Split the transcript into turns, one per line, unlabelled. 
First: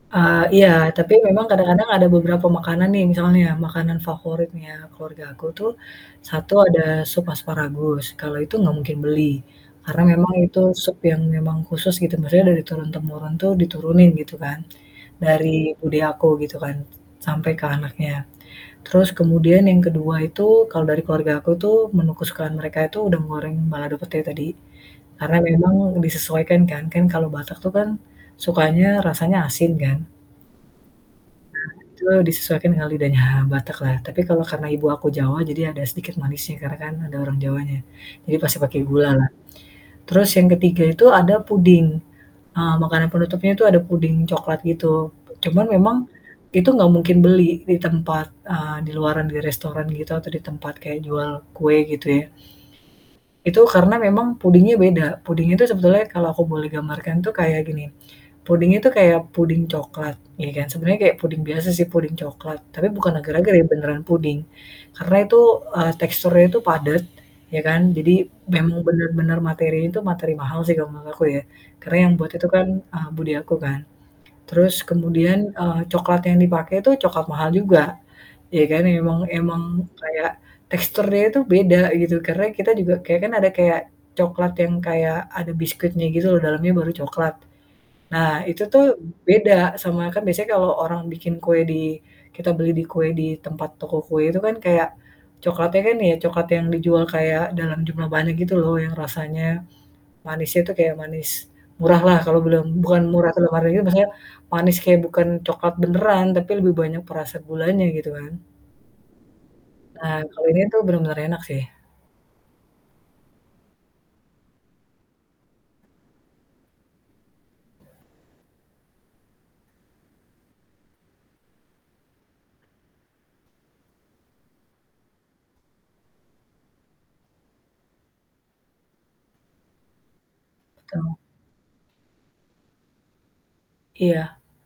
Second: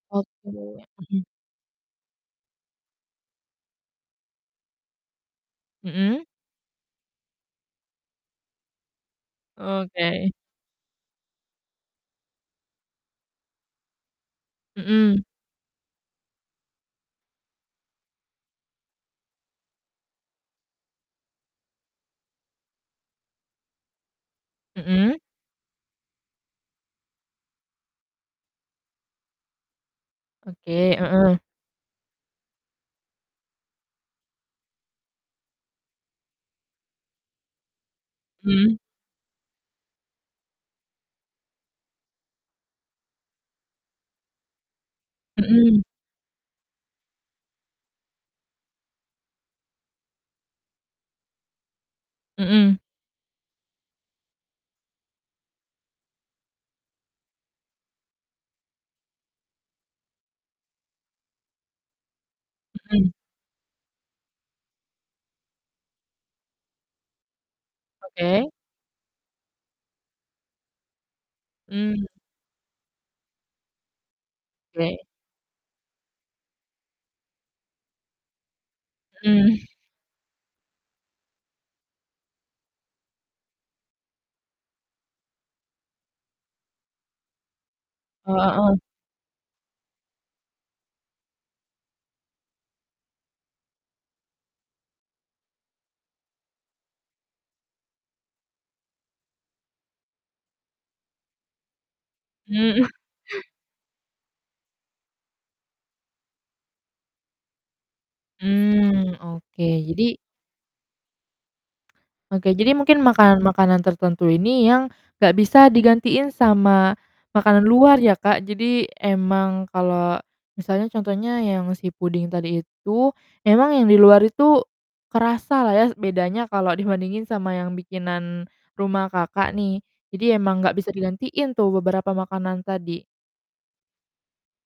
Oke,
Eee, iya tapi
hmm.
memang kadang-kadang ada beberapa makanan nih misalnya makanan favoritnya keluarga aku tuh,
Hmm.
1 ada sup asparagus, kalau itu enggak mungkin beli, karena
Oke.
memang itu sup yang memang khusus gitu maksudnya dari turun-temurun tuh diturunin gitu kan,
Hmm.
dari bude aku gitu kan, s sampai ke anaknya, terus kemudian yang ke-2 itu kalau dari keluarga aku tuh, menu kesukaan mereka itu udang goreng balado pete tadi,
Hmm.
karena memang disesuaikan kan. Kan kalau Batak tuh kan, sukanya rasanya asin kan?
Oke, heeh.
Nah itu disesuaikan dengan lidahnya Batak lah. Tapi kalau karena ibu aku Jawa jadi ada sedikit manisnya karena kan ada orang Jawanya. Jadi pasti
Mmm.
pakai gula lah. Terus yang ke-3 itu ada puding, eee, makanan penutupnya itu ada puding coklat gitu. Cuman
Hmm.
memang itu nggak mungkin beli di tempat, eee, di luaran di restoran gitu atau di tempat kayak jual kue gitu ya.
Hmm.
Itu karena memang pudingnya beda, pudingnya itu sebetulnya kalau aku boleh gambarkan itu kayak gini. Pudingnya itu kayak pudding coklat ya kan. Sebenarnya kayak pudding biasa sih pudding coklat tapi
Hmm.
bukan agar-agar ya, beneran pudding, karena itu, eee, teksturnya itu padat ya kan, jadi
Oke.
memang bener-bener materinya tuh, materi mahal sih kalau menurut aku ya. Karena
Mmm.
yang buat itu kan, eee, bude aku kan, terus
Oke.
kemudian, eee, coklat yang dipakai itu coklat mahal juga, ya kan emang
Hmm.
emang kayak teksturnya itu beda gitu karena kita juga kayak kan ada kayak coklat yang kayak ada biskuitnya gitu loh dalamnya baru coklat. Nah
Oh,
itu
heeh.
tuh beda sama kan biasanya kalau orang bikin kue di kita beli di kue di tempat toko kue itu kan kayak coklatnya kan ya coklat yang dijual kayak dalam jumlah banyak gitu loh, yang rasanya manisnya tuh kayak manis murah lah kalau belum
Mmm.
bukan murah kedam ariu maksudnya manis kaya bukan coklat beneran tapi lebih banyak perasa gulanya gitu kan?
Mmm, oke,
Nah
jadi
kalau ini tuh bener-bener enak sih.
Oke jadi mungkin makanan-makanan tertentu ini yang nggak bisa digantiin sama makanan luar ya, Kak, jadi emang kalau misalnya contohnya yang si puding tadi itu, emang yang di luar itu kerasa lah ya s bedanya kalau dibandingin sama yang bikinan rumah, Kakak, nih jadi emang gak bisa
Betul.
digantiin tuh beberapa makanan tadi.
Iya